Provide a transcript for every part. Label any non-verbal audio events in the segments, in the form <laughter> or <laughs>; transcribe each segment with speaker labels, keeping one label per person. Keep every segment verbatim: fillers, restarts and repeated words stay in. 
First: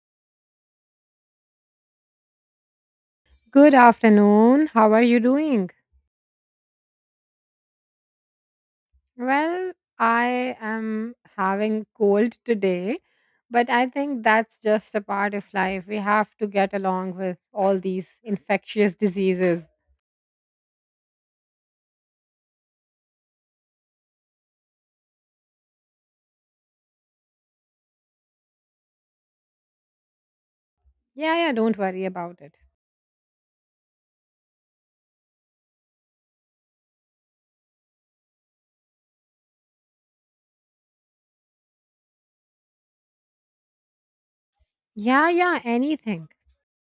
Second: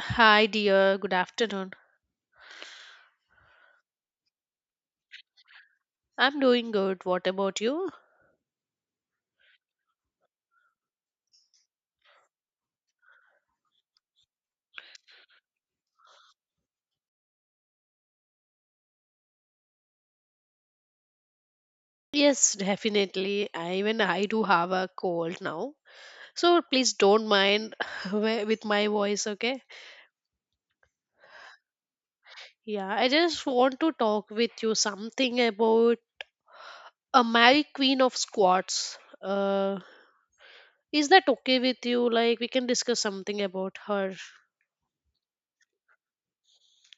Speaker 1: Hi, dear. Good afternoon.
Speaker 2: Good afternoon. How are you doing?
Speaker 1: I'm doing good. What about you?
Speaker 2: Well, I am having cold today, but I think that's just a part of life. We have to get along with all these infectious diseases.
Speaker 1: Yes, definitely. I, even I do have a cold now. So please don't mind <laughs> wi- with my voice, okay?
Speaker 2: Yeah, yeah, don't worry about it.
Speaker 1: Yeah, I just want to talk with you something about a Mary Queen of Squats. Uh, is that okay with you? Like, we can discuss something about her.
Speaker 2: Yeah, yeah, anything.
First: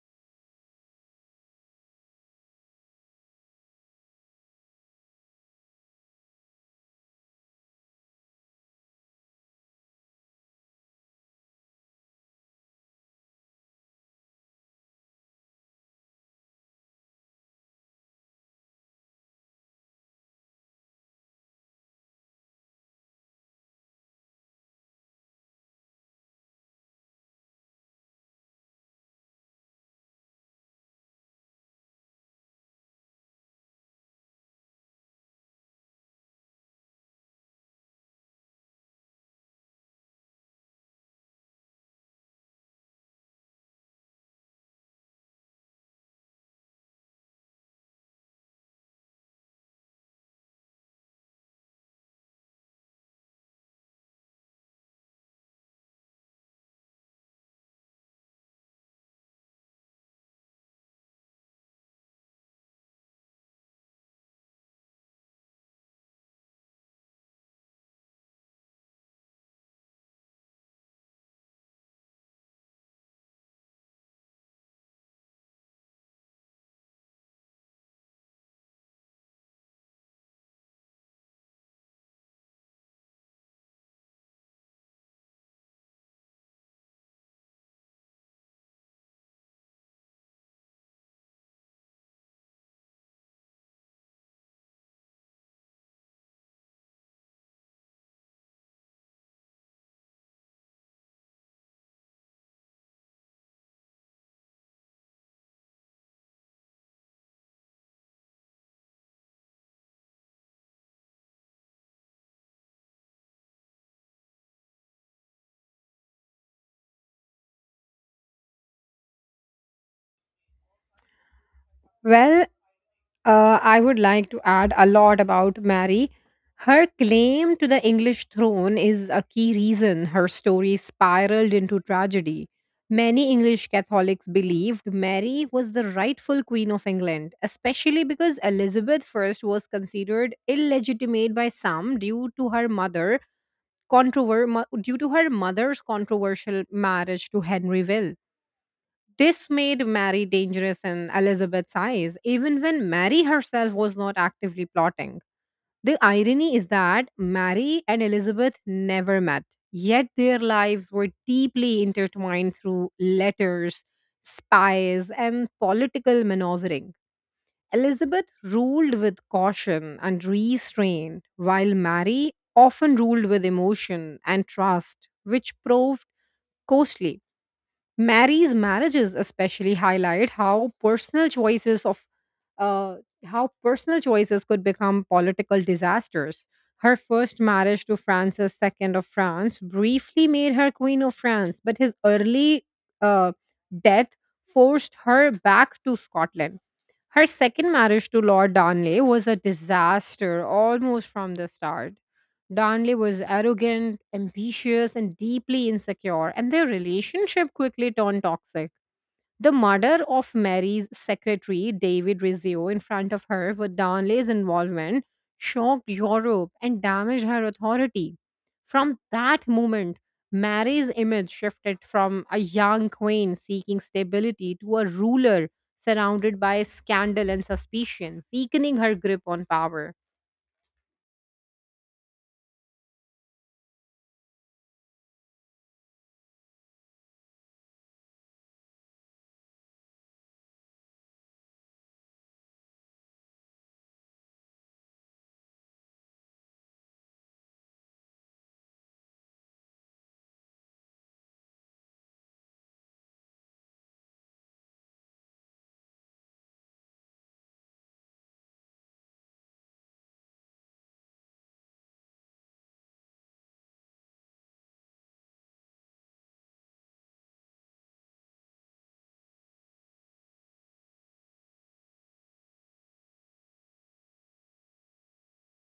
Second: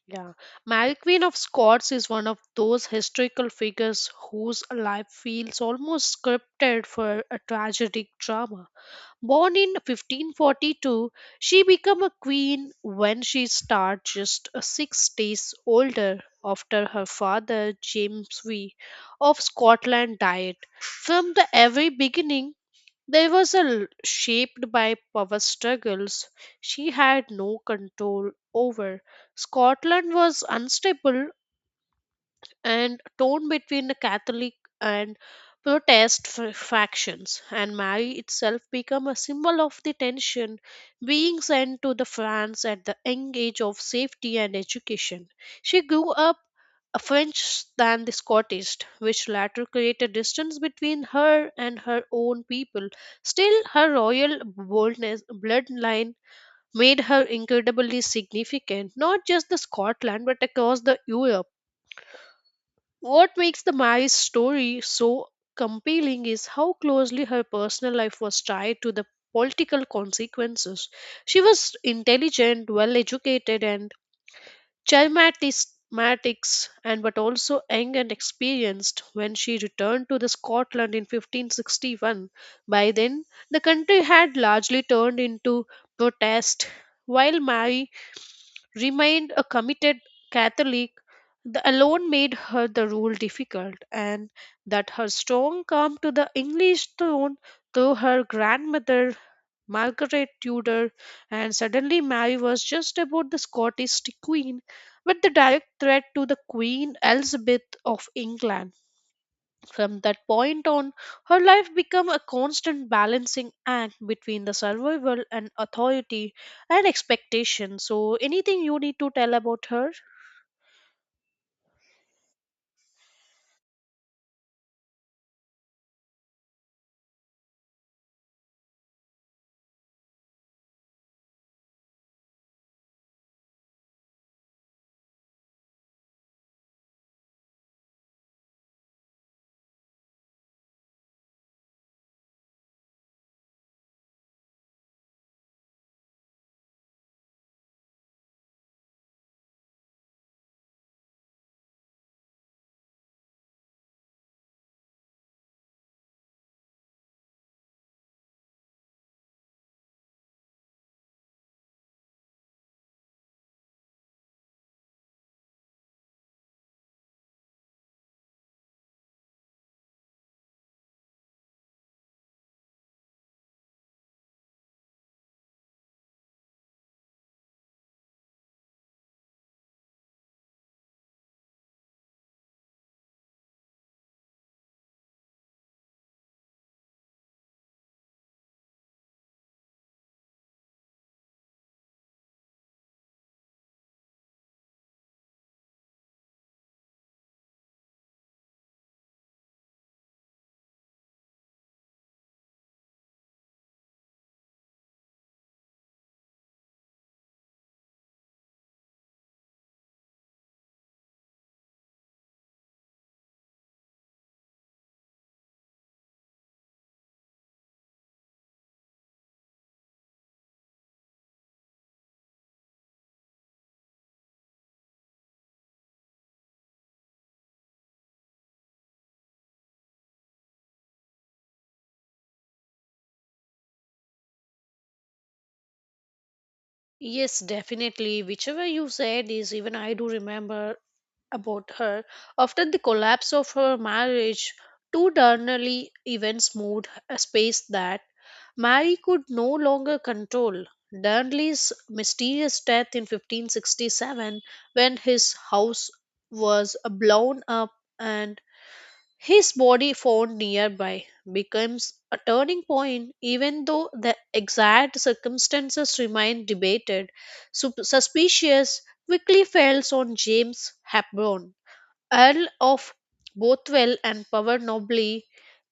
Speaker 1: Yeah, Mary Queen of Scots is one of those historical figures whose life feels almost scripted for a tragic drama. Born in fifteen forty-two, she became a queen when she started just uh, six days older after her father James V of Scotland died. From the very beginning, there was a l- shaped by power struggles she had no control over. Scotland was unstable and torn between the Catholic and Protest f- factions, and Mary itself became a symbol of the tension, being sent to the France at the young age of safety and education. She grew up a French than the Scottish, which latter created distance between her and her own people. Still, her royal boldness bloodline made her incredibly significant, not just the Scotland but across the Europe. What makes the Mary's story so compelling is how closely her personal life was tied to the political consequences. She was intelligent, well educated, and charismatics, and but also young and experienced when she returned to the Scotland in fifteen sixty-one. By then, the country had largely turned into protest, while Mary remained a committed Catholic. The alone made her the rule difficult, and that her strong claim to the English throne through her grandmother Margaret Tudor, and suddenly Mary was just about the Scottish queen, but the direct threat to the Queen Elizabeth of England. From that point on, her life became a constant balancing act between the survival and authority and expectation. So, anything you need to tell about her?
Speaker 2: Well, Uh, I would like to add a lot about Mary. Her claim to the English throne is a key reason her story spiraled into tragedy. Many English Catholics believed Mary was the rightful Queen of England, especially because Elizabeth one was considered illegitimate by some due to her mother controver- mo- due to her mother's controversial marriage to Henry Will. This made Mary dangerous in Elizabeth's eyes, even when Mary herself was not actively plotting. The irony is that Mary and Elizabeth never met, yet their lives were deeply intertwined through letters, spies, and political maneuvering. Elizabeth ruled with caution and restraint, while Mary often ruled with emotion and trust, which proved costly. Mary's marriages especially highlight how personal choices of uh, how personal choices could become political disasters. Her first marriage to Francis two of France briefly made her Queen of France, but his early uh, death forced her back to Scotland. Her second marriage to Lord Darnley was a disaster almost from the start. Darnley was arrogant, ambitious, and deeply insecure, and their relationship quickly turned toxic. The murder of Mary's secretary, David Rizzio, in front of her for Darnley's involvement shocked Europe and damaged her authority. From that moment, Mary's image shifted from a young queen seeking stability to a ruler surrounded by scandal and suspicion, weakening her grip on power.
Speaker 1: Yes, definitely. Whichever you said is even I do remember about her. After the collapse of her marriage, two diurnally events moved a space that Mary could no longer control. Darnley's mysterious death in fifteen sixty-seven, when his house was blown up and his body found nearby, becomes a turning point, even though the exact circumstances remain debated. Sup- suspicious quickly falls on James Hepburn, Earl of Bothwell and power nobly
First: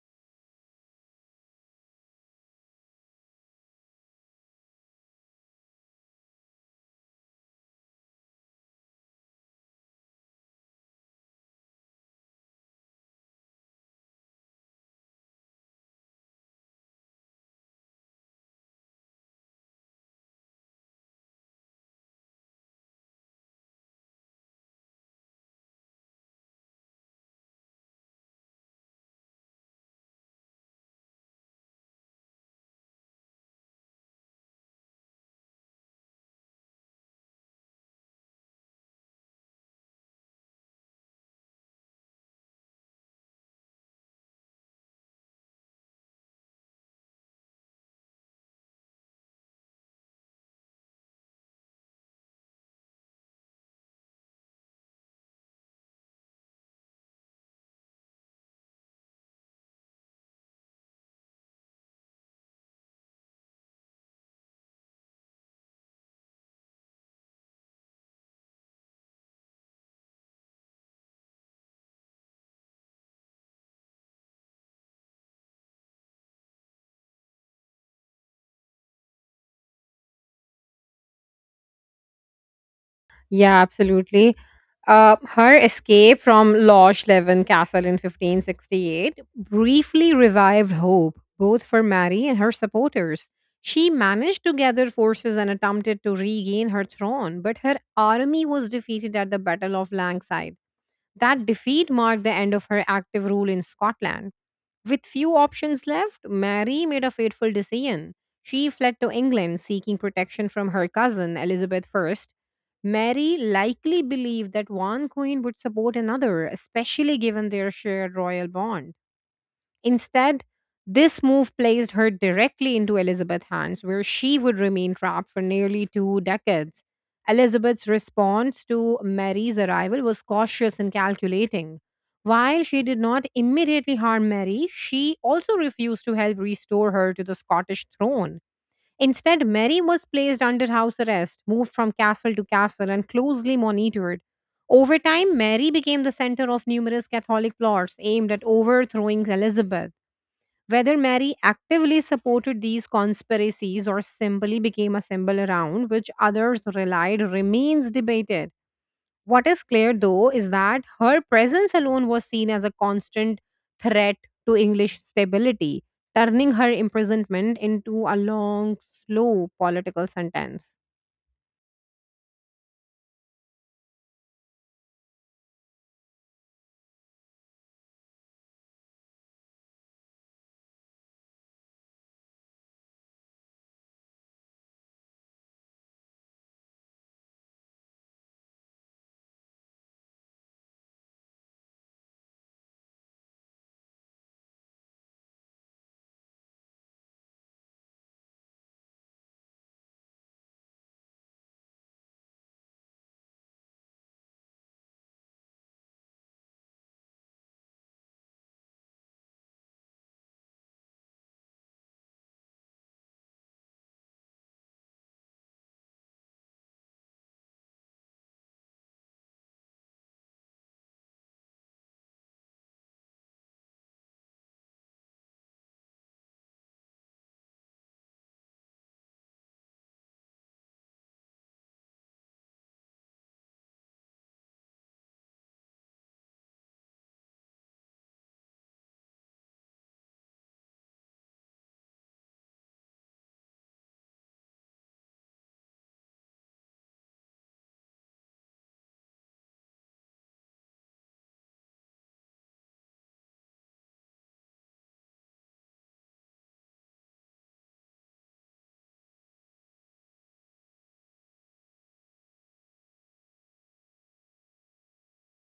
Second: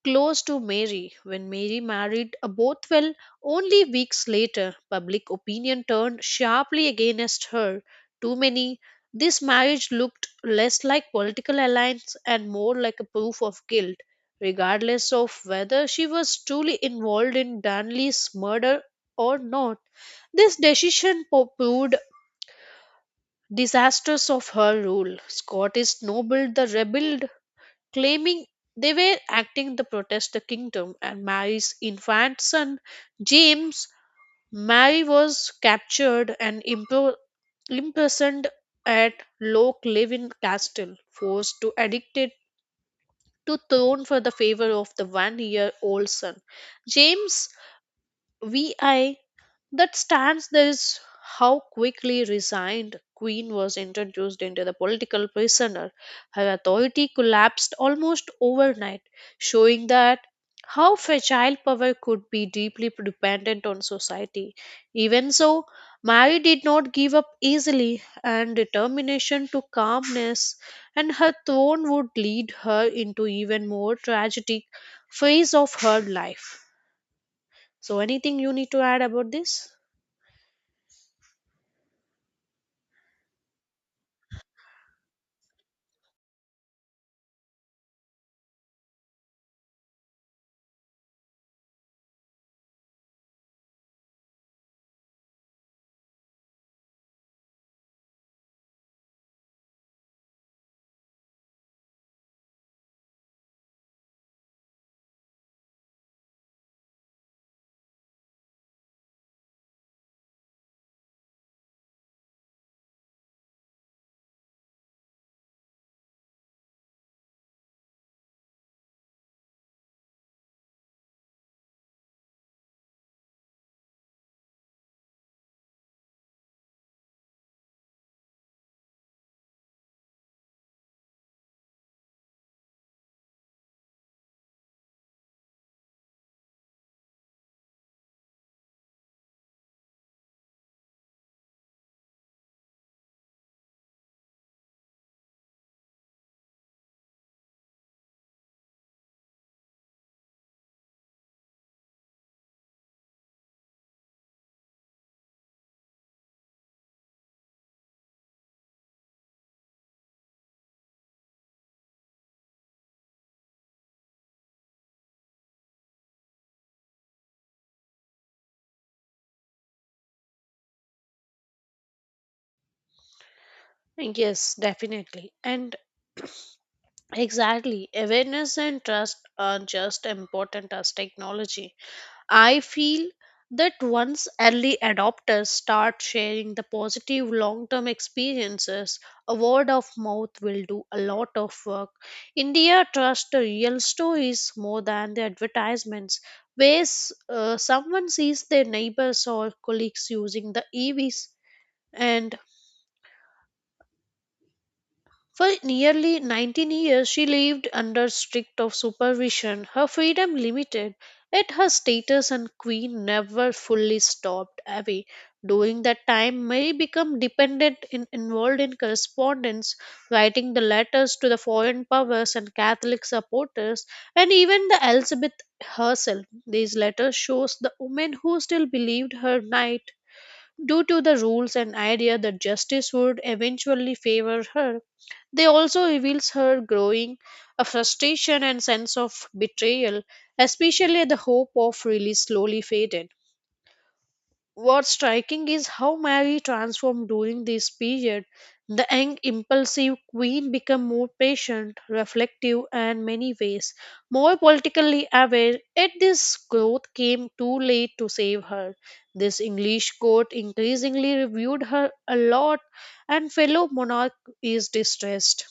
Speaker 1: close to Mary. When Mary married a Bothwell only weeks later, public opinion turned sharply against her. Too many, this marriage looked less like political alliance and more like a proof of guilt, regardless of whether she was truly involved in Darnley's murder or not. This decision po- proved disastrous of her rule. Scottish noble the rebelled claiming they were acting to protest the kingdom and Mary's infant son James. Mary was captured and impro- imprisoned at Loch Leven Castle, forced to addicted to throne for the favor of the one year old son. James the sixth that stands this how quickly resigned queen was introduced into the political prisoner. Her authority collapsed almost overnight, showing that how fragile power could be deeply dependent on society. Even so, mary did not give up easily and determination to calmness and her throne would lead her into even more tragic phase of her life. So, anything you need to add about this?
Speaker 2: Yeah, absolutely. Uh, her escape from Loch Leven Castle in fifteen sixty-eight briefly revived hope, both for Mary and her supporters. She managed to gather forces and attempted to regain her throne, but her army was defeated at the Battle of Langside. That defeat marked the end of her active rule in Scotland. With few options left, Mary made a fateful decision. She fled to England seeking protection from her cousin Elizabeth one. Mary likely believed that one queen would support another, especially given their shared royal bond. Instead, this move placed her directly into Elizabeth's hands, where she would remain trapped for nearly two decades. Elizabeth's response to Mary's arrival was cautious and calculating. While she did not immediately harm Mary, she also refused to help restore her to the Scottish throne. Instead, Mary was placed under house arrest, moved from castle to castle, and closely monitored. Over time, Mary became the center of numerous Catholic plots aimed at overthrowing Elizabeth. Whether Mary actively supported these conspiracies or simply became a symbol around which others relied remains debated. What is clear, though, is that her presence alone was seen as a constant threat to English stability, turning her imprisonment into a long, slow political sentence.
Speaker 1: Yes, definitely. And exactly, awareness and trust are just important as technology. I feel that once early adopters start sharing the positive long term experiences, a word of mouth will do a lot of work. India trusts the real stories more than the advertisements, where s- uh, someone sees their neighbors or colleagues using the E Vs. And for nearly nineteen years, she lived under strict of supervision, her freedom limited, yet her status as queen never fully stopped away. During that time, Mary became dependent and involved in correspondence, writing the letters to the foreign powers and Catholic supporters, and even the Elizabeth herself. These letters shows the woman who still believed her knight due to the rules and idea that justice would eventually favor her. They also reveals her growing a frustration and sense of betrayal, especially the hope of release slowly faded. What's striking is how Mary transformed during this period. The young, impulsive queen became more patient, reflective, and many ways more politically aware. Yet this growth came too late to save her. This English court increasingly reviewed her a lot, and fellow monarch is distressed.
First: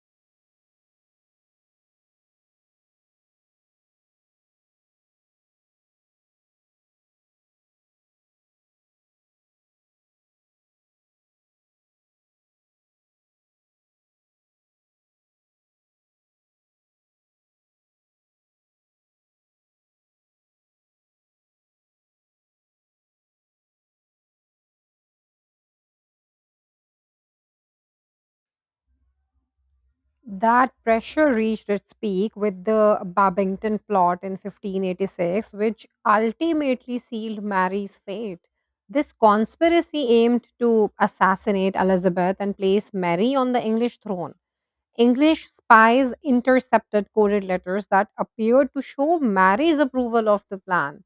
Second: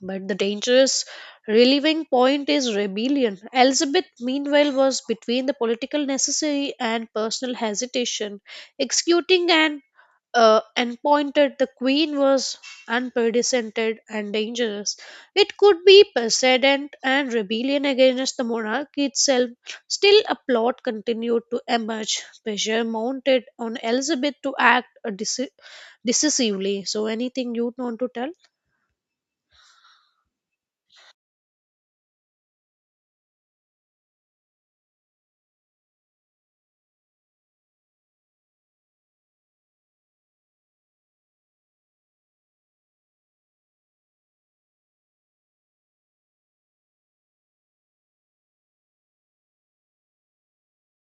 Speaker 1: But the dangerous relieving point is rebellion. Elizabeth, meanwhile, was between the political necessity and personal hesitation. Executing an uh, appointed, the queen was unprecedented and dangerous. It could be precedent and rebellion against the monarchy itself. Still, a plot continued to emerge. Pressure mounted on Elizabeth to act uh, deci- decisively. So, anything you'd want to tell?
Speaker 2: That pressure reached its peak with the Babington plot in fifteen eighty-six, which ultimately sealed Mary's fate. This conspiracy aimed to assassinate Elizabeth and place Mary on the English throne. English spies intercepted coded letters that appeared to show Mary's approval of the plan.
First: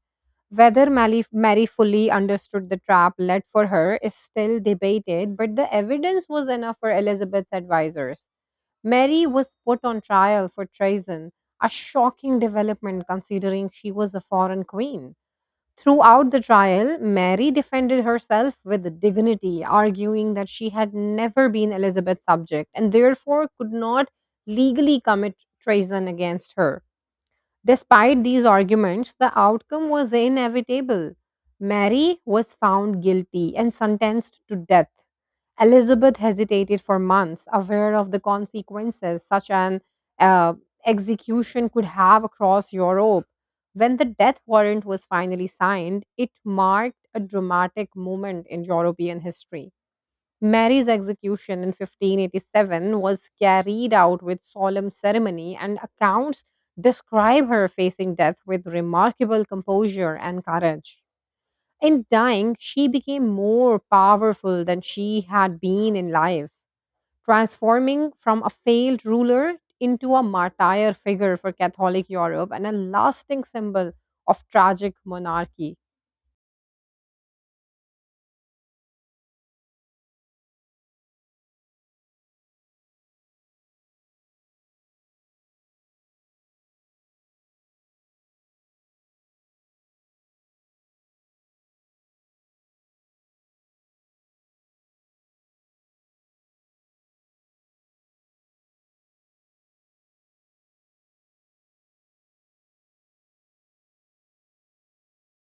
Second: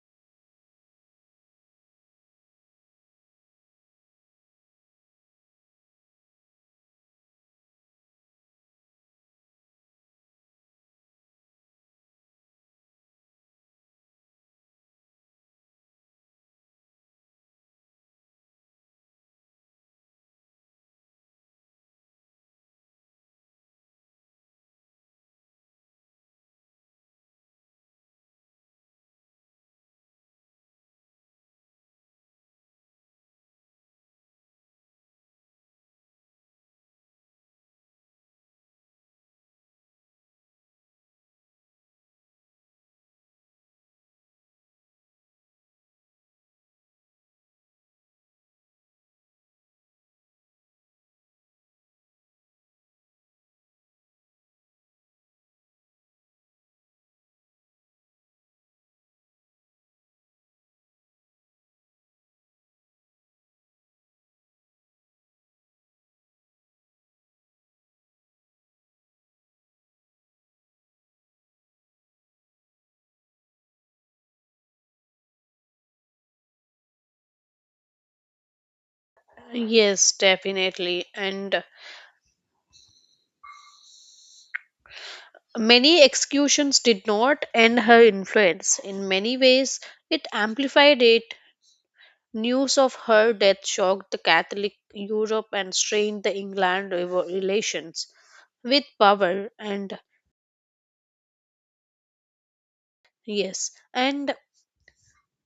Speaker 2: Whether Mally- Mary fully understood the trap led for her is still debated, but the evidence was enough for Elizabeth's advisors. Mary was put on trial for treason, a shocking development considering she was a foreign queen. Throughout the trial, Mary defended herself with dignity, arguing that she had never been Elizabeth's subject and therefore could not legally commit treason against her. Despite these arguments, the outcome was inevitable. Mary was found guilty and sentenced to death. Elizabeth hesitated for months, aware of the consequences such an uh, execution could have across Europe. When the death warrant was finally signed, it marked a dramatic moment in European history. Mary's execution in fifteen eighty-seven was carried out with solemn ceremony, and accounts describe her facing death with remarkable composure and courage. In dying, she became more powerful than she had been in life, transforming from a failed ruler into a martyr figure for Catholic Europe and a lasting symbol of tragic monarchy.
Speaker 1: Yes, definitely. And many executions did not end her influence. In many ways, it amplified it. News of her death shocked the Catholic Europe and strained the England revo- relations with power. And yes, and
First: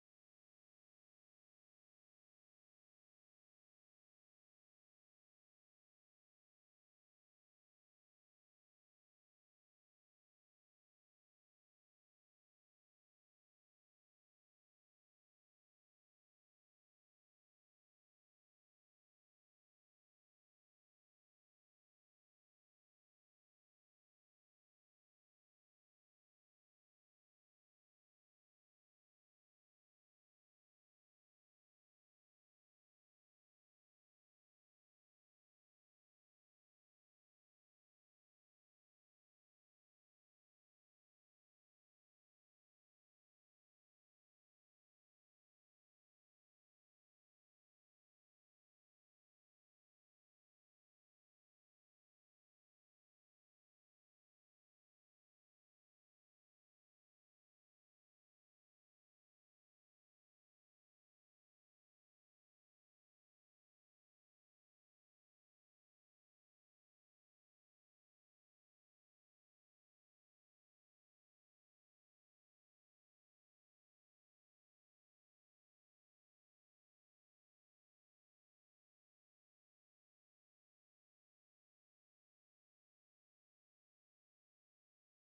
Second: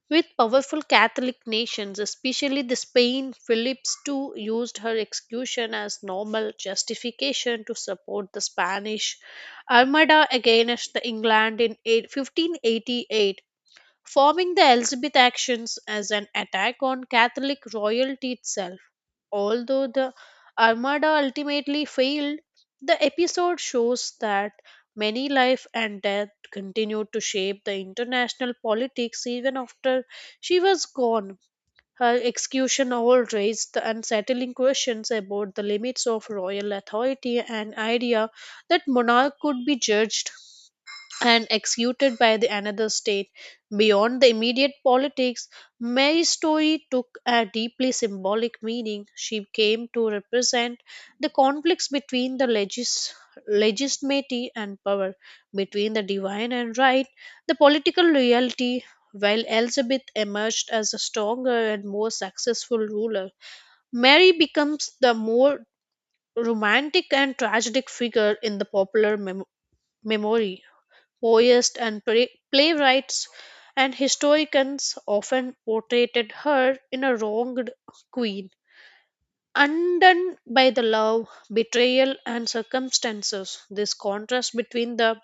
Speaker 1: with powerful Catholic nations, especially the Spain, Philip's two used her execution as normal justification to support the Spanish Armada against the England in eight- fifteen eighty-eight, forming the Elizabeth actions as an attack on Catholic royalty itself. Although the Armada ultimately failed, the episode shows that many life and death continued to shape the international politics even after she was gone. Her execution all raised the unsettling questions about the limits of royal authority and idea that monarch could be judged and executed by the another state. Beyond the immediate politics, Mary's story took a deeply symbolic meaning. She came to represent the conflicts between the legis- legitimacy and power, between the divine and right, the political reality. While Elizabeth emerged as a stronger and more successful ruler, Mary becomes the more romantic and tragic figure in the popular mem- memory. Poets and play- playwrights and historians often portrayed her in a wronged queen, undone by the love, betrayal, and circumstances. This contrast between the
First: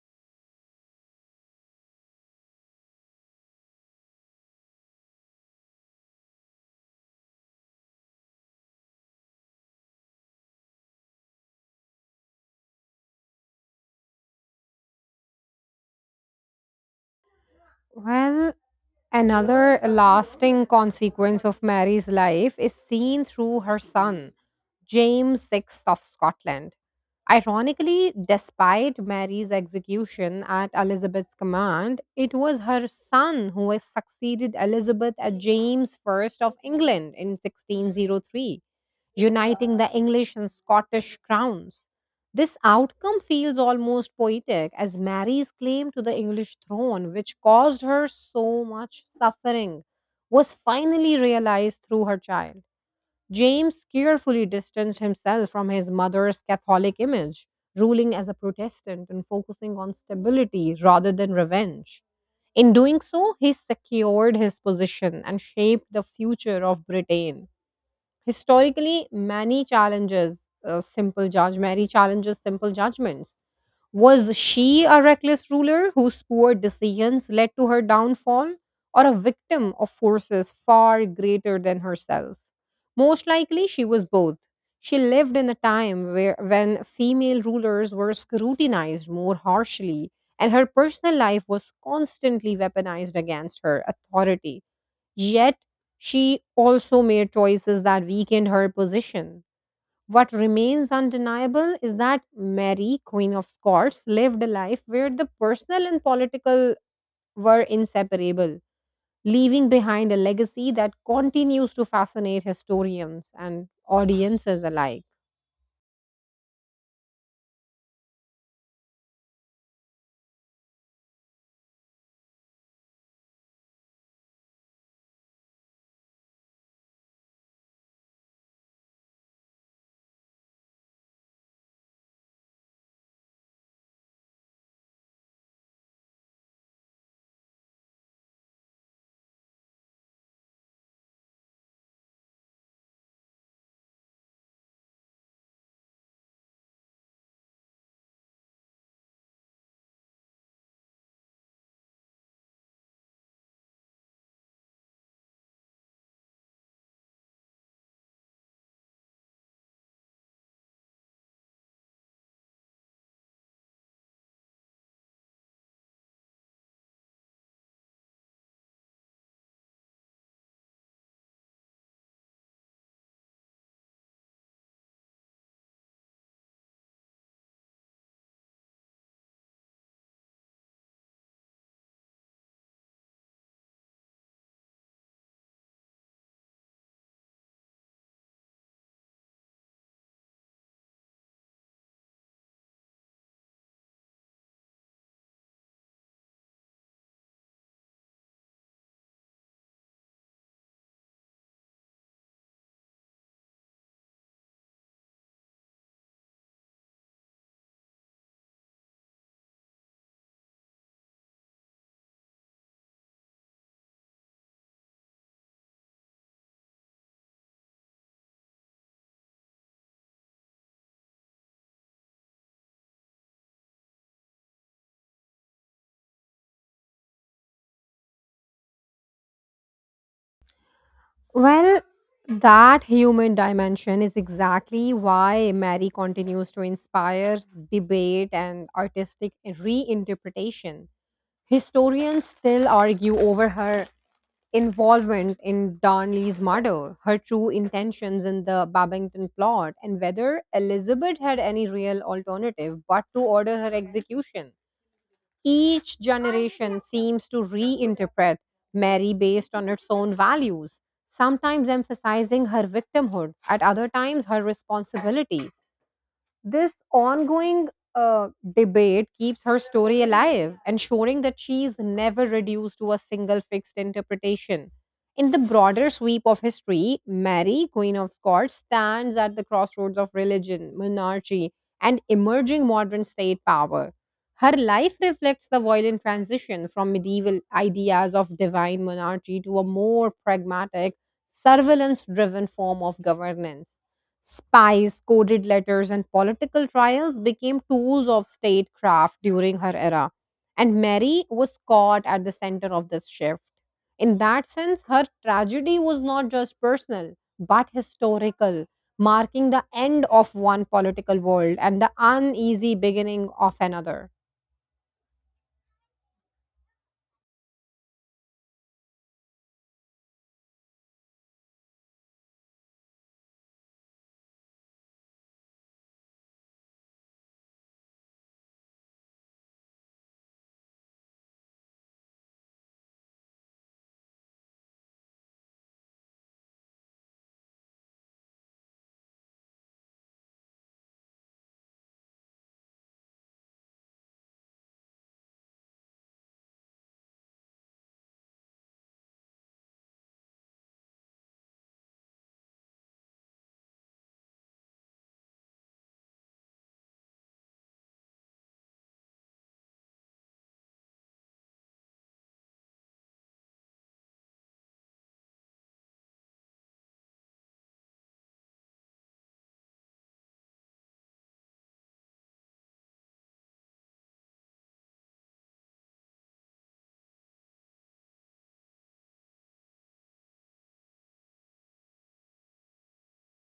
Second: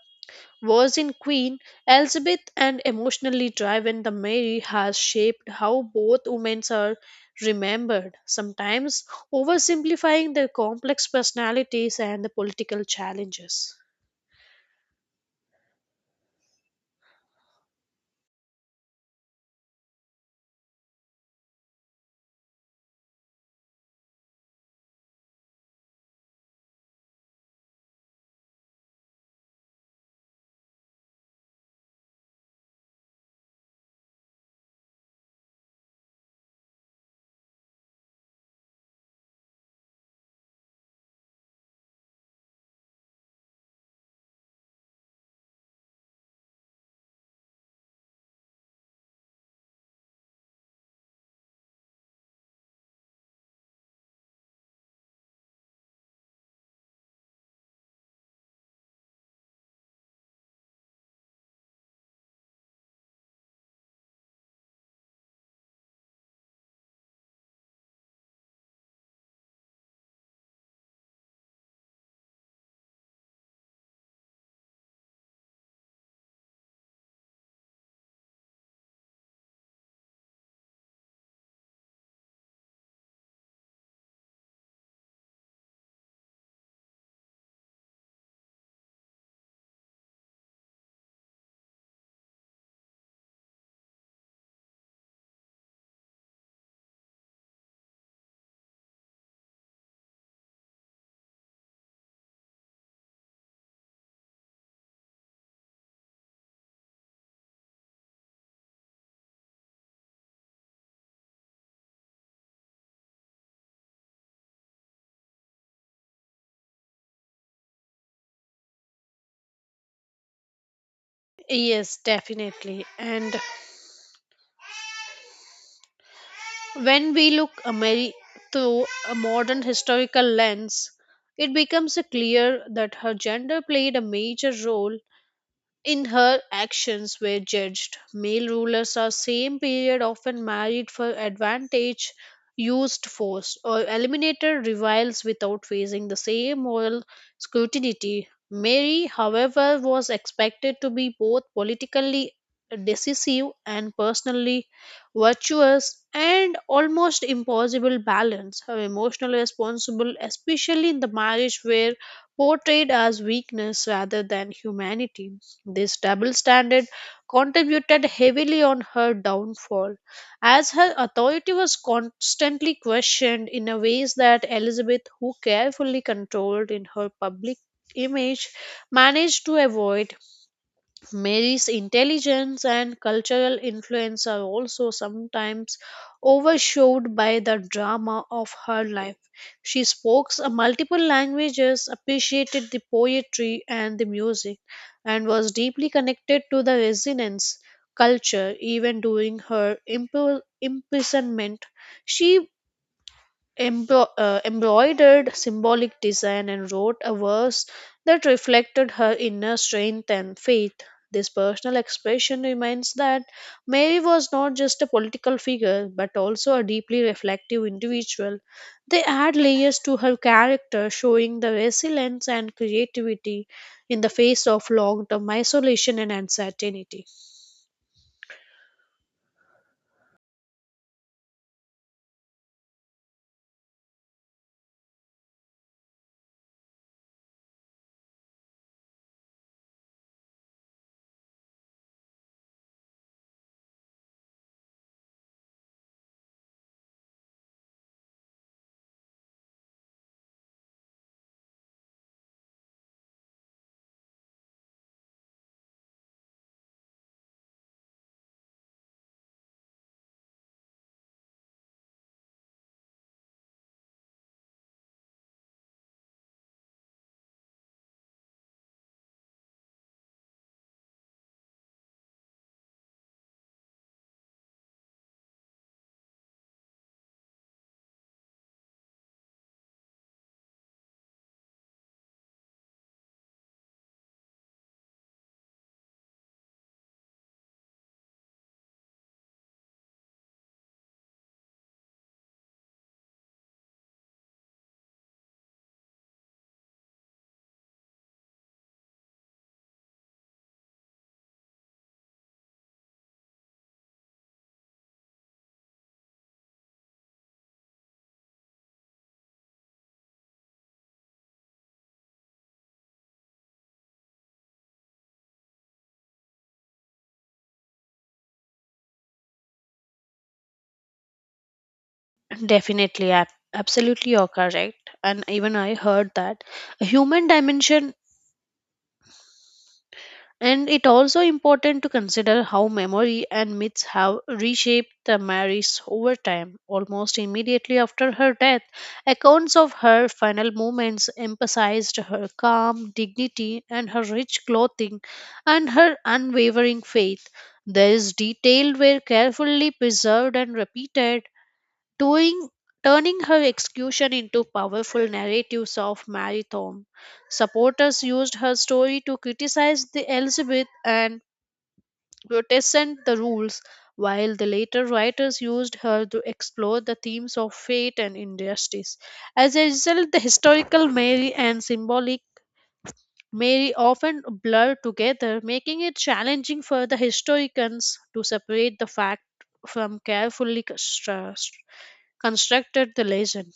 Speaker 1: virgin queen Elizabeth and emotionally driven the Mary has shaped how both women are remembered, sometimes oversimplifying their complex personalities and the political challenges.
Speaker 2: Well, Another lasting consequence of Mary's life is seen through her son, James six of Scotland. Ironically, despite Mary's execution at Elizabeth's command, it was her son who has succeeded Elizabeth as James I of England in sixteen oh three, uniting the English and Scottish crowns. This outcome feels almost poetic as Mary's claim to the English throne, which caused her so much suffering, was finally realized through her child. James carefully distanced himself from his mother's Catholic image, ruling as a Protestant and focusing on stability rather than revenge. In doing so, he secured his position and shaped the future of Britain. Historically, many challenges uh, simple judge Mary challenges simple judgments. Was she a reckless ruler whose poor decisions led to her downfall, or a victim of forces far greater than herself? Most likely, she was both. She lived in a time where when female rulers were scrutinized more harshly, and her personal life was constantly weaponized against her authority. Yet, she also made choices that weakened her position. What remains undeniable is that Mary, Queen of Scots, lived a life where the personal and political were inseparable, leaving behind a legacy that continues to fascinate historians and audiences alike.
Speaker 1: Yes, definitely. And when we look a through a modern historical lens, it becomes clear that her gender played a major role in her actions were judged. Male rulers of same period often married for advantage, used force, or eliminated rivals without facing the same moral scrutiny. Mary, however, was expected to be both politically decisive and personally virtuous and almost impossible balance her emotional responsible especially in the marriage where portrayed as weakness rather than humanity. This double standard contributed heavily on her downfall, as her authority was constantly questioned in a ways that Elizabeth, who carefully controlled in her public image, managed to avoid. Mary's intelligence and cultural influence are also sometimes overshadowed by the drama of her life. She spoke s- multiple languages, appreciated the poetry and the music, and was deeply connected to the resonance culture even during her impri- imprisonment. She embro- uh, embroidered symbolic design and wrote a verse that reflected her inner strength and faith. This personal expression reminds that Mary was not just a political figure but also a deeply reflective individual. They add layers to her character, showing the resilience and creativity in the face of long term isolation and uncertainty.
Speaker 2: Well, that human dimension is exactly why Mary continues to inspire debate and artistic reinterpretation. Historians still argue over her involvement in Darnley's murder, her true intentions in the Babington plot, and whether Elizabeth had any real alternative but to order her execution. Each generation seems to reinterpret Mary based on its own values, sometimes emphasizing her victimhood, at other times her responsibility. This ongoing uh, debate keeps her story alive, ensuring that she is never reduced to a single fixed interpretation. In the broader sweep of history, Mary, Queen of Scots, stands at the crossroads of religion, monarchy, and emerging modern state power. Her life reflects the violent transition from medieval ideas of divine monarchy to a more pragmatic, surveillance driven form of governance. Spies, coded letters, and political trials became tools of statecraft during her era. And Mary was caught at the center of this shift. In that sense, her tragedy was not just personal, but historical, marking the end of one political world and the uneasy beginning of another.
Speaker 1: Definitely, ab- absolutely, you're correct. And even I heard that a human dimension and it also important to consider how memory and myths have reshaped the Marys over time. Almost immediately after her death, accounts of her final moments emphasized her calm dignity and her rich clothing and her unwavering faith. These details were carefully preserved and repeated doing, turning her execution into powerful narratives of marathon. Supporters used her story to criticize the Elizabeth and protestant the rules, while the later writers used her to explore the themes of fate and injustice. As a result, the historical Mary and symbolic Mary often blur together, making it challenging for the historians to separate the fact from carefully constru- constructed the legend.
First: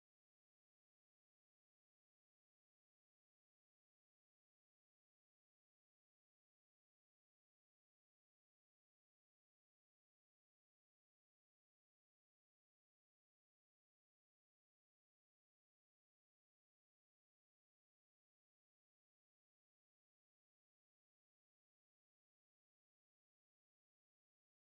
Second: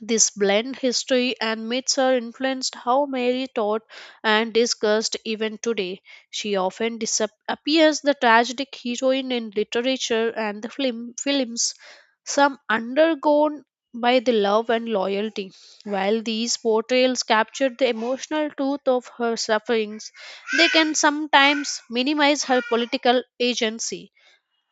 Speaker 1: This blend history and myths are influenced how Mary taught and discussed even today. She often disap- appears the tragic heroine in literature and the film films, some undergone by the love and loyalty. While these portrayals capture the emotional truth of her sufferings, they can sometimes minimize her political agency.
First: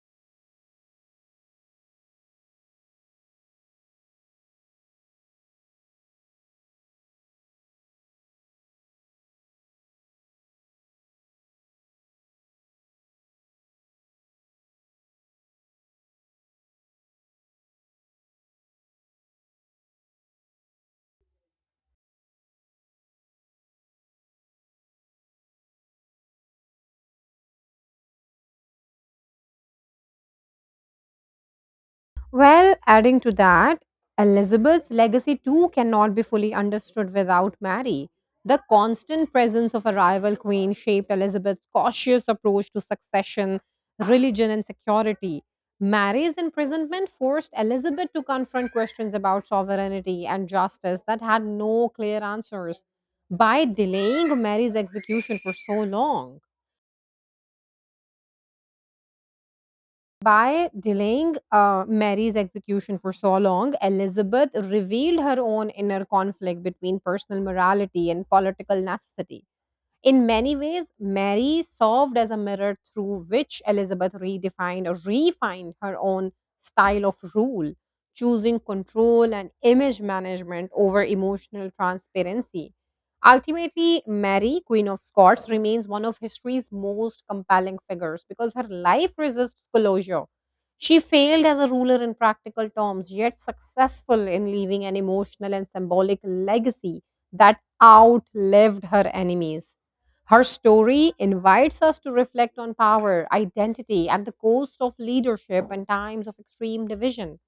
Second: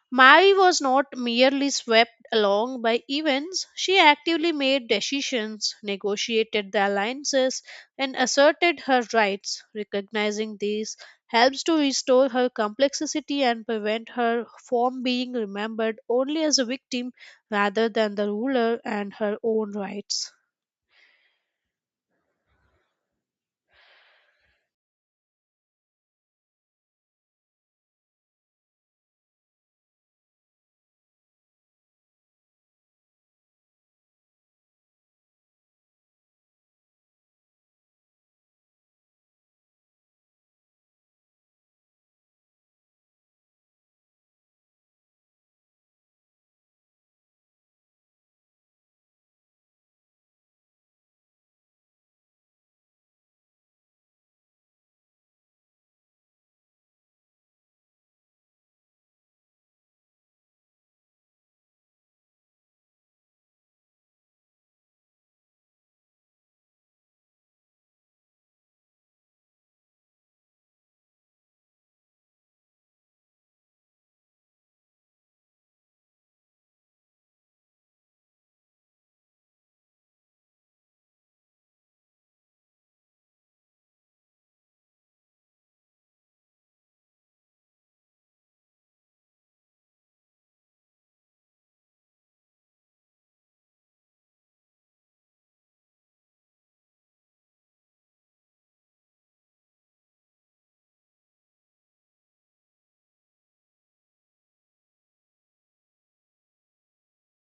Speaker 1: Mary was not merely swept along by events, she actively made decisions, negotiated the alliances, and asserted her rights. Recognizing these helps to restore her complexity and prevent her from being remembered only as a victim rather than the ruler and her own rights.
Speaker 2: Well, adding to that, Elizabeth's legacy too cannot be fully understood without Mary. The constant presence of a rival queen shaped Elizabeth's cautious approach to succession, religion, and security. Mary's imprisonment forced Elizabeth to confront questions about sovereignty and justice that had no clear answers by delaying Mary's execution for so long. By delaying uh, Mary's execution for so long, Elizabeth revealed her own inner conflict between personal morality and political necessity. In many ways, Mary served as a mirror through which Elizabeth redefined or refined her own style of rule, choosing control and image management over emotional transparency. Ultimately, Mary, Queen of Scots, remains one of history's most compelling figures because her life resists closure. She failed as a ruler in practical terms, yet successful in leaving an emotional and symbolic legacy that outlived her enemies. Her story invites us to reflect on power, identity, and the cost of leadership in times of extreme division.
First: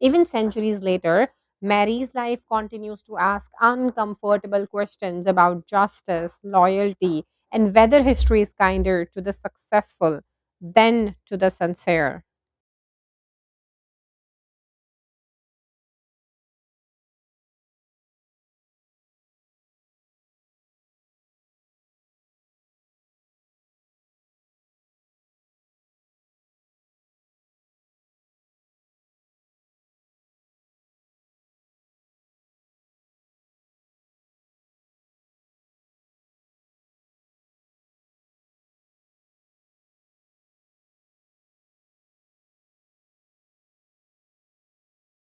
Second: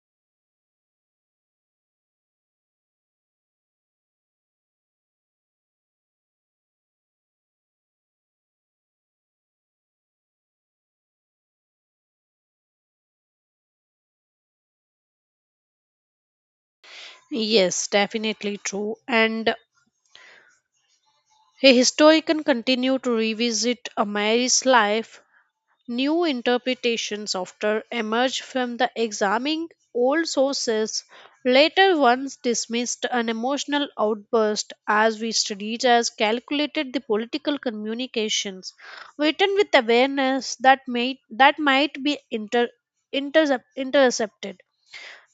Speaker 2: Even centuries later, Mary's life continues to ask uncomfortable questions about justice, loyalty, and whether history is kinder to the successful than to the sincere.
Speaker 1: Yes, definitely true. And a historian continue to revisit Mary's life. New interpretations often emerge from the examining old sources. Later ones dismissed an emotional outburst as we studied as calculated the political communications written with awareness that may that might be inter, intercep- intercepted.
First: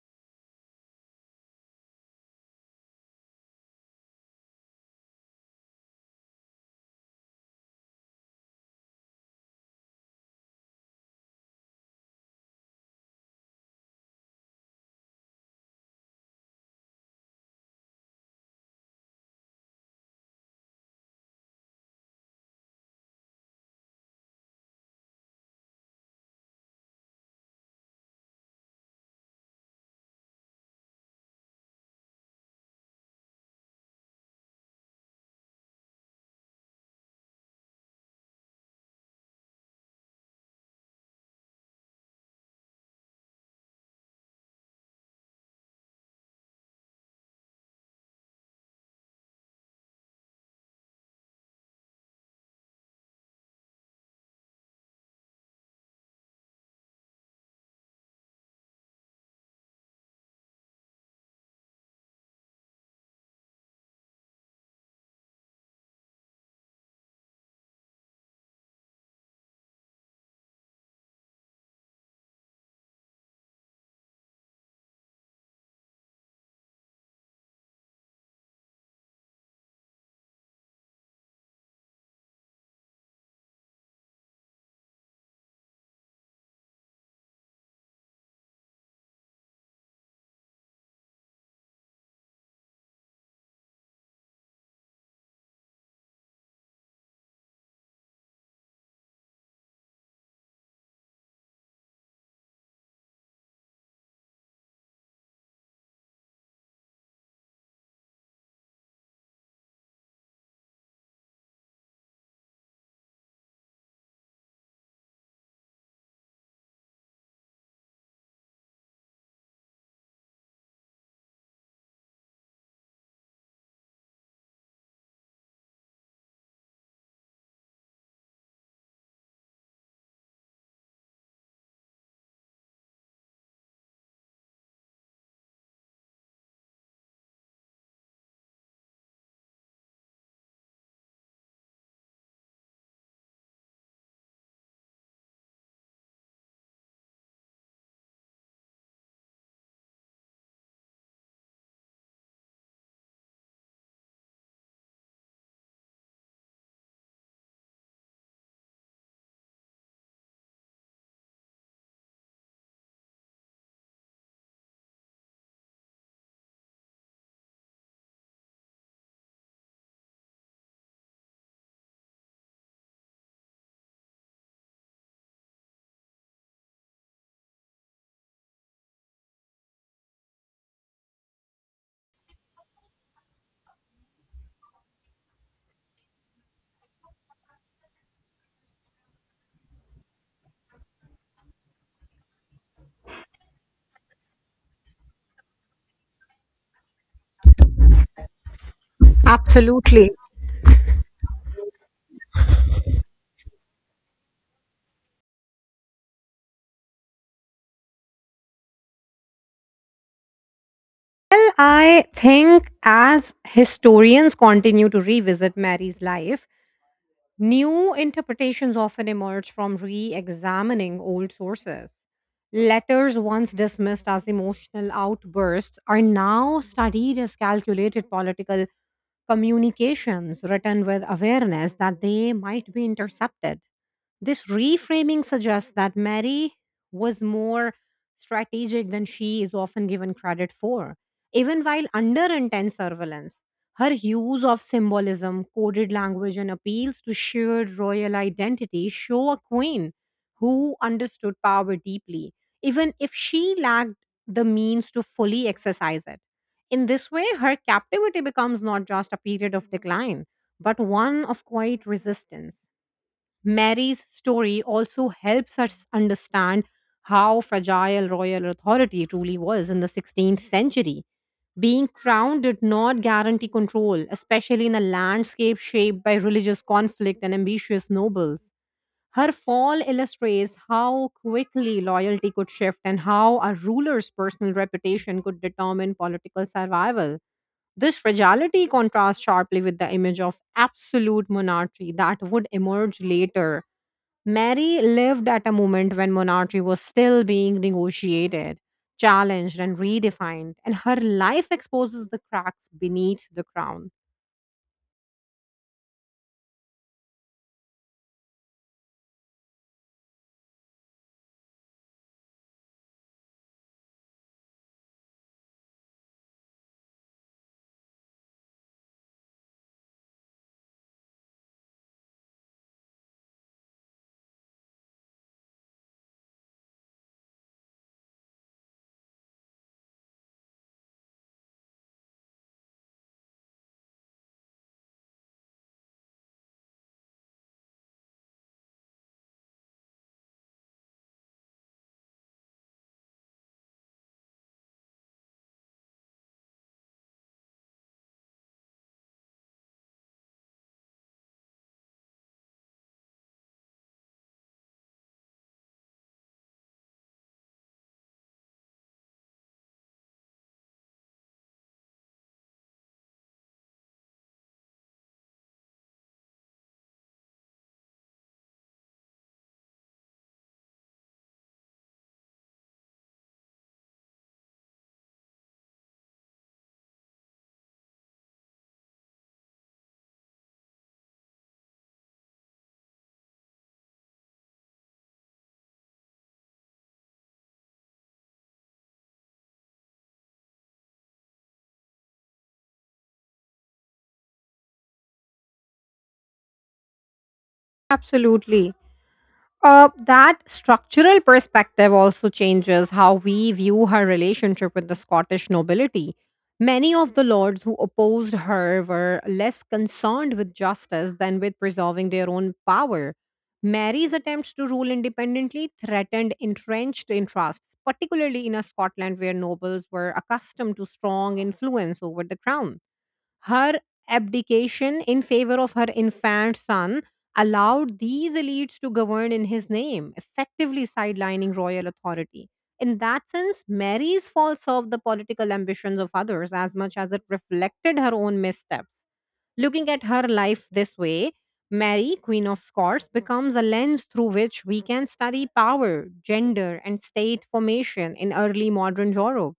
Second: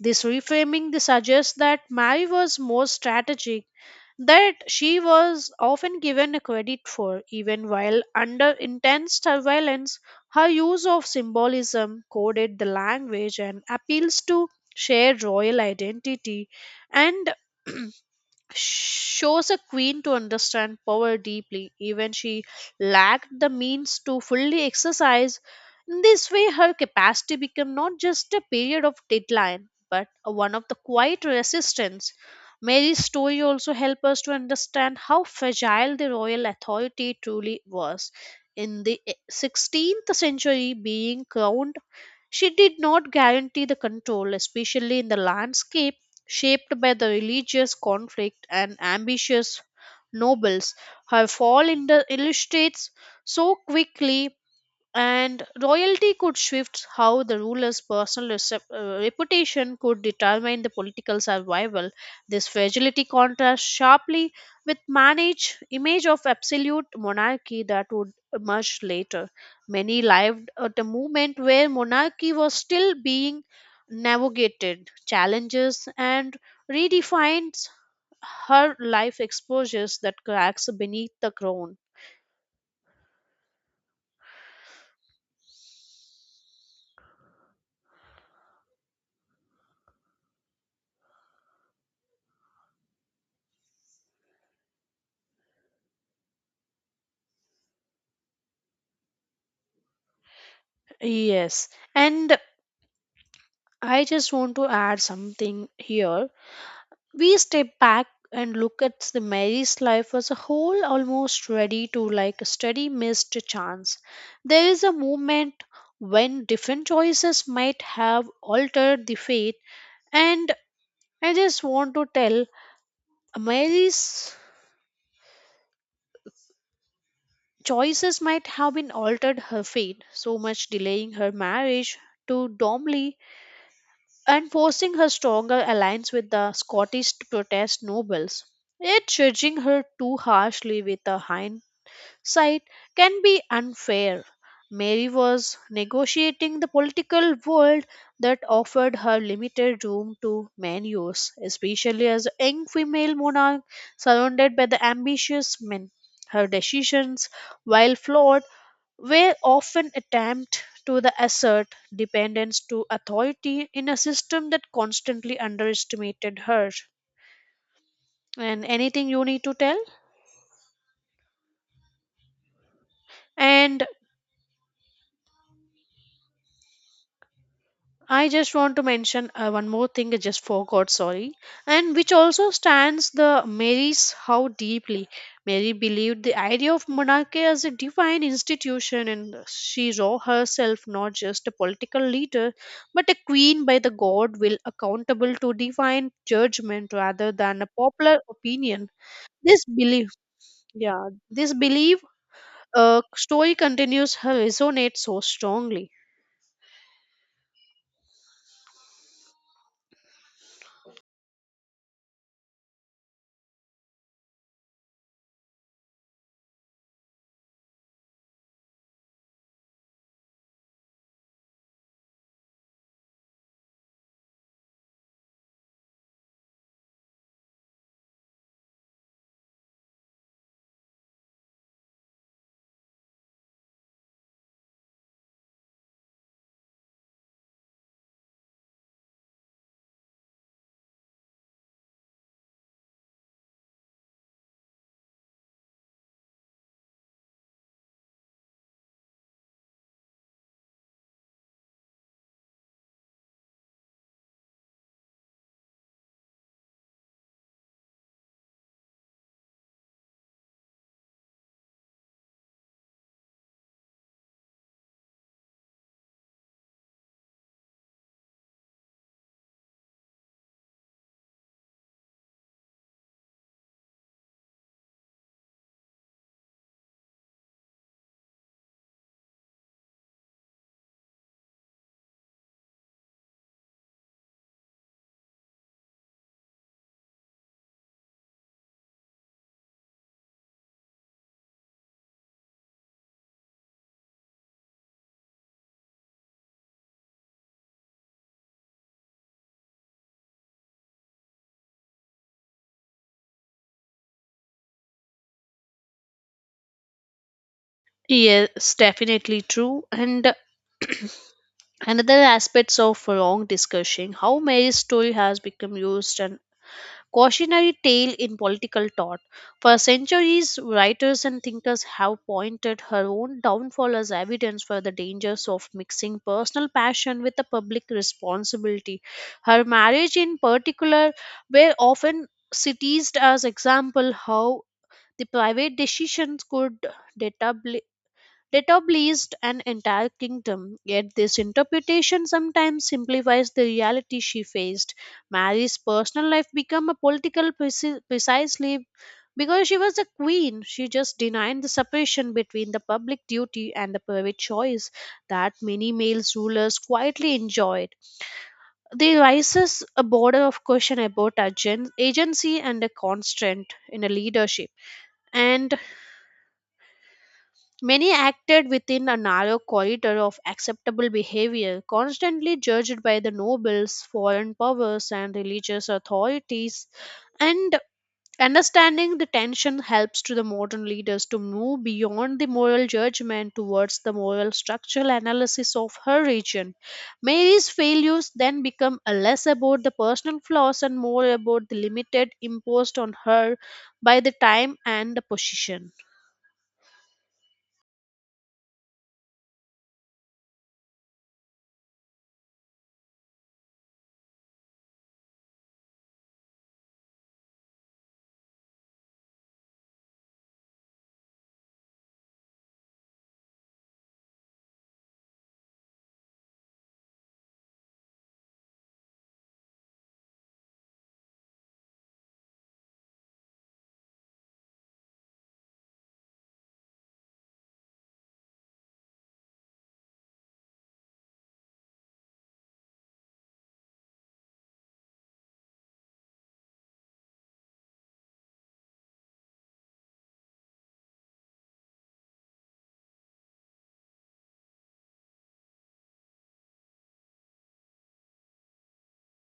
Speaker 1: This reframing the suggests that Mary was more strategic that she was often given credit for. Even while under intense surveillance, her use of symbolism, coded the language, and appeals to shared royal identity and <clears throat> shows a queen to understand power deeply, even she lacked the means to fully exercise. In this way, her capacity became not just a period of deadline, but a one of the quiet resistance. Mary's story also helps us to understand how fragile the royal authority truly was. In the sixteenth century, being crowned, she did not guarantee the control, especially in the landscape shaped by the religious conflict and ambitious nobles. Her fall in the illustrates so quickly, and royalty could shift how the ruler's personal recep- uh, reputation could determine the political survival. This fragility contrasts sharply with manage image of absolute monarchy that would emerge later. Many lived at a moment where monarchy was still being navigated challenges and redefines. Her life exposures that cracks beneath the crown. Yes. And I just want to add something here. We step back and look at the Mary's life as a whole, almost ready to like study missed chance. There is a moment when different choices might have altered the fate, and I just want to tell Mary's choices might have been altered her fate, so much delaying her marriage to Domley and forcing her stronger alliance with the Scottish to protest nobles. Yet judging her too harshly with a hindsight can be unfair. Mary was negotiating the political world that offered her limited room to maneuver, especially as a young female monarch surrounded by the ambitious men. Her decisions, while flawed, where often attempt to the assert dependence to authority in a system that constantly underestimated her. And anything you need to tell? And I just want to mention uh, one more thing I just forgot, sorry, and which also stands the Mary's how deeply Mary believed the idea of monarchy as a divine institution, and she saw herself not just a political leader but a queen by the god will, accountable to divine judgment rather than a popular opinion. This belief,
Speaker 2: Absolutely.
Speaker 1: yeah, this belief uh, story continues her resonate so strongly.
Speaker 2: Well, I think as historians continue to revisit Mary's life, new interpretations often emerge from re examining old sources. Letters once dismissed as emotional outbursts are now studied as calculated political communications written with awareness that they might be intercepted. This reframing suggests that Mary was more strategic than she is often given credit for. Even while under intense surveillance, her use of symbolism, coded language, and appeals to shared royal identity show a queen who understood power deeply, even if she lacked the means to fully exercise it. In this way, her captivity becomes not just a period of decline, but one of quiet resistance. Mary's story also helps us understand how fragile royal authority truly was in the sixteenth century. Being crowned did not guarantee control, especially in a landscape shaped by religious conflict and ambitious nobles. Her fall illustrates how quickly loyalty could shift and how a ruler's personal reputation could determine political survival. This fragility contrasts sharply with the image of absolute monarchy that would emerge later. Mary lived at a moment when monarchy was still being negotiated, challenged, and redefined, and her life exposes the cracks beneath the crown.
Speaker 1: Yes, definitely true, and <clears throat> another aspects of wrong discussion, how Mary's story has become used an cautionary tale in political thought. For centuries, writers and thinkers have pointed her own downfall as evidence for the dangers of mixing personal passion with the public responsibility. Her marriage in particular were often cited as example how the private decisions could destabilized an entire kingdom. Yet this interpretation sometimes simplifies the reality she faced. Mary's personal life became a political preci- precisely because she was a queen. She just denied the separation between the public duty and the private choice that many male rulers quietly enjoyed. There rises a border of question about agen- agency and a constraint in a leadership. And Many acted within a narrow corridor of acceptable behavior, constantly judged by the nobles, foreign powers, and religious authorities. And understanding the tension helps to the modern leaders to move beyond the moral judgment towards the moral structural analysis of her region. Mary's failures then become a less about the personal flaws and more about the limited imposed on her by the time and the position.
Speaker 2: Absolutely. Uh, that structural perspective also changes how we view her relationship with the Scottish nobility. Many of the lords who opposed her were less concerned with justice than with preserving their own power. Mary's attempts to rule independently threatened entrenched interests, particularly in a Scotland where nobles were accustomed to strong influence over the crown. Her abdication in favor of her infant son allowed these elites to govern in his name, effectively sidelining royal authority. In that sense, Mary's fall served the political ambitions of others as much as it reflected her own missteps. Looking at her life this way, Mary, Queen of Scots, becomes a lens through which we can study power, gender, and state formation in early modern Europe.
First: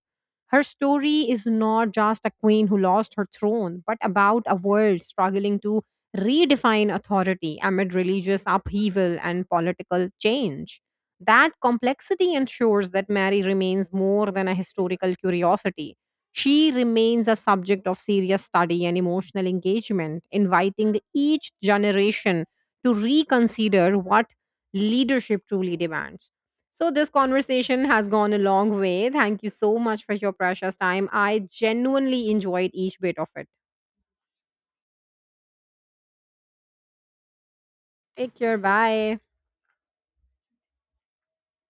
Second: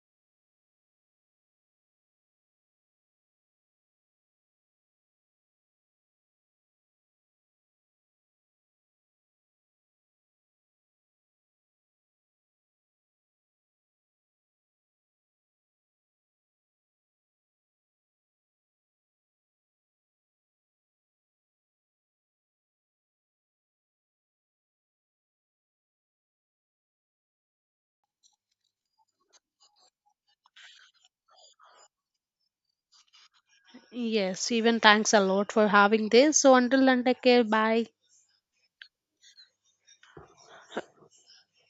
Speaker 2: Her story is not just a queen who lost her throne, but about a world struggling to redefine authority amid religious upheaval and political change. That complexity ensures that Mary remains more than a historical curiosity. She remains a subject of serious study and emotional engagement, inviting each generation to reconsider what leadership truly demands. So, this conversation has gone a long way. Thank you so much for your precious time. I genuinely enjoyed each bit of it.
Speaker 1: Yes, even thanks a lot for having this. So until then, take care. Bye.
Speaker 2: Take care. Bye.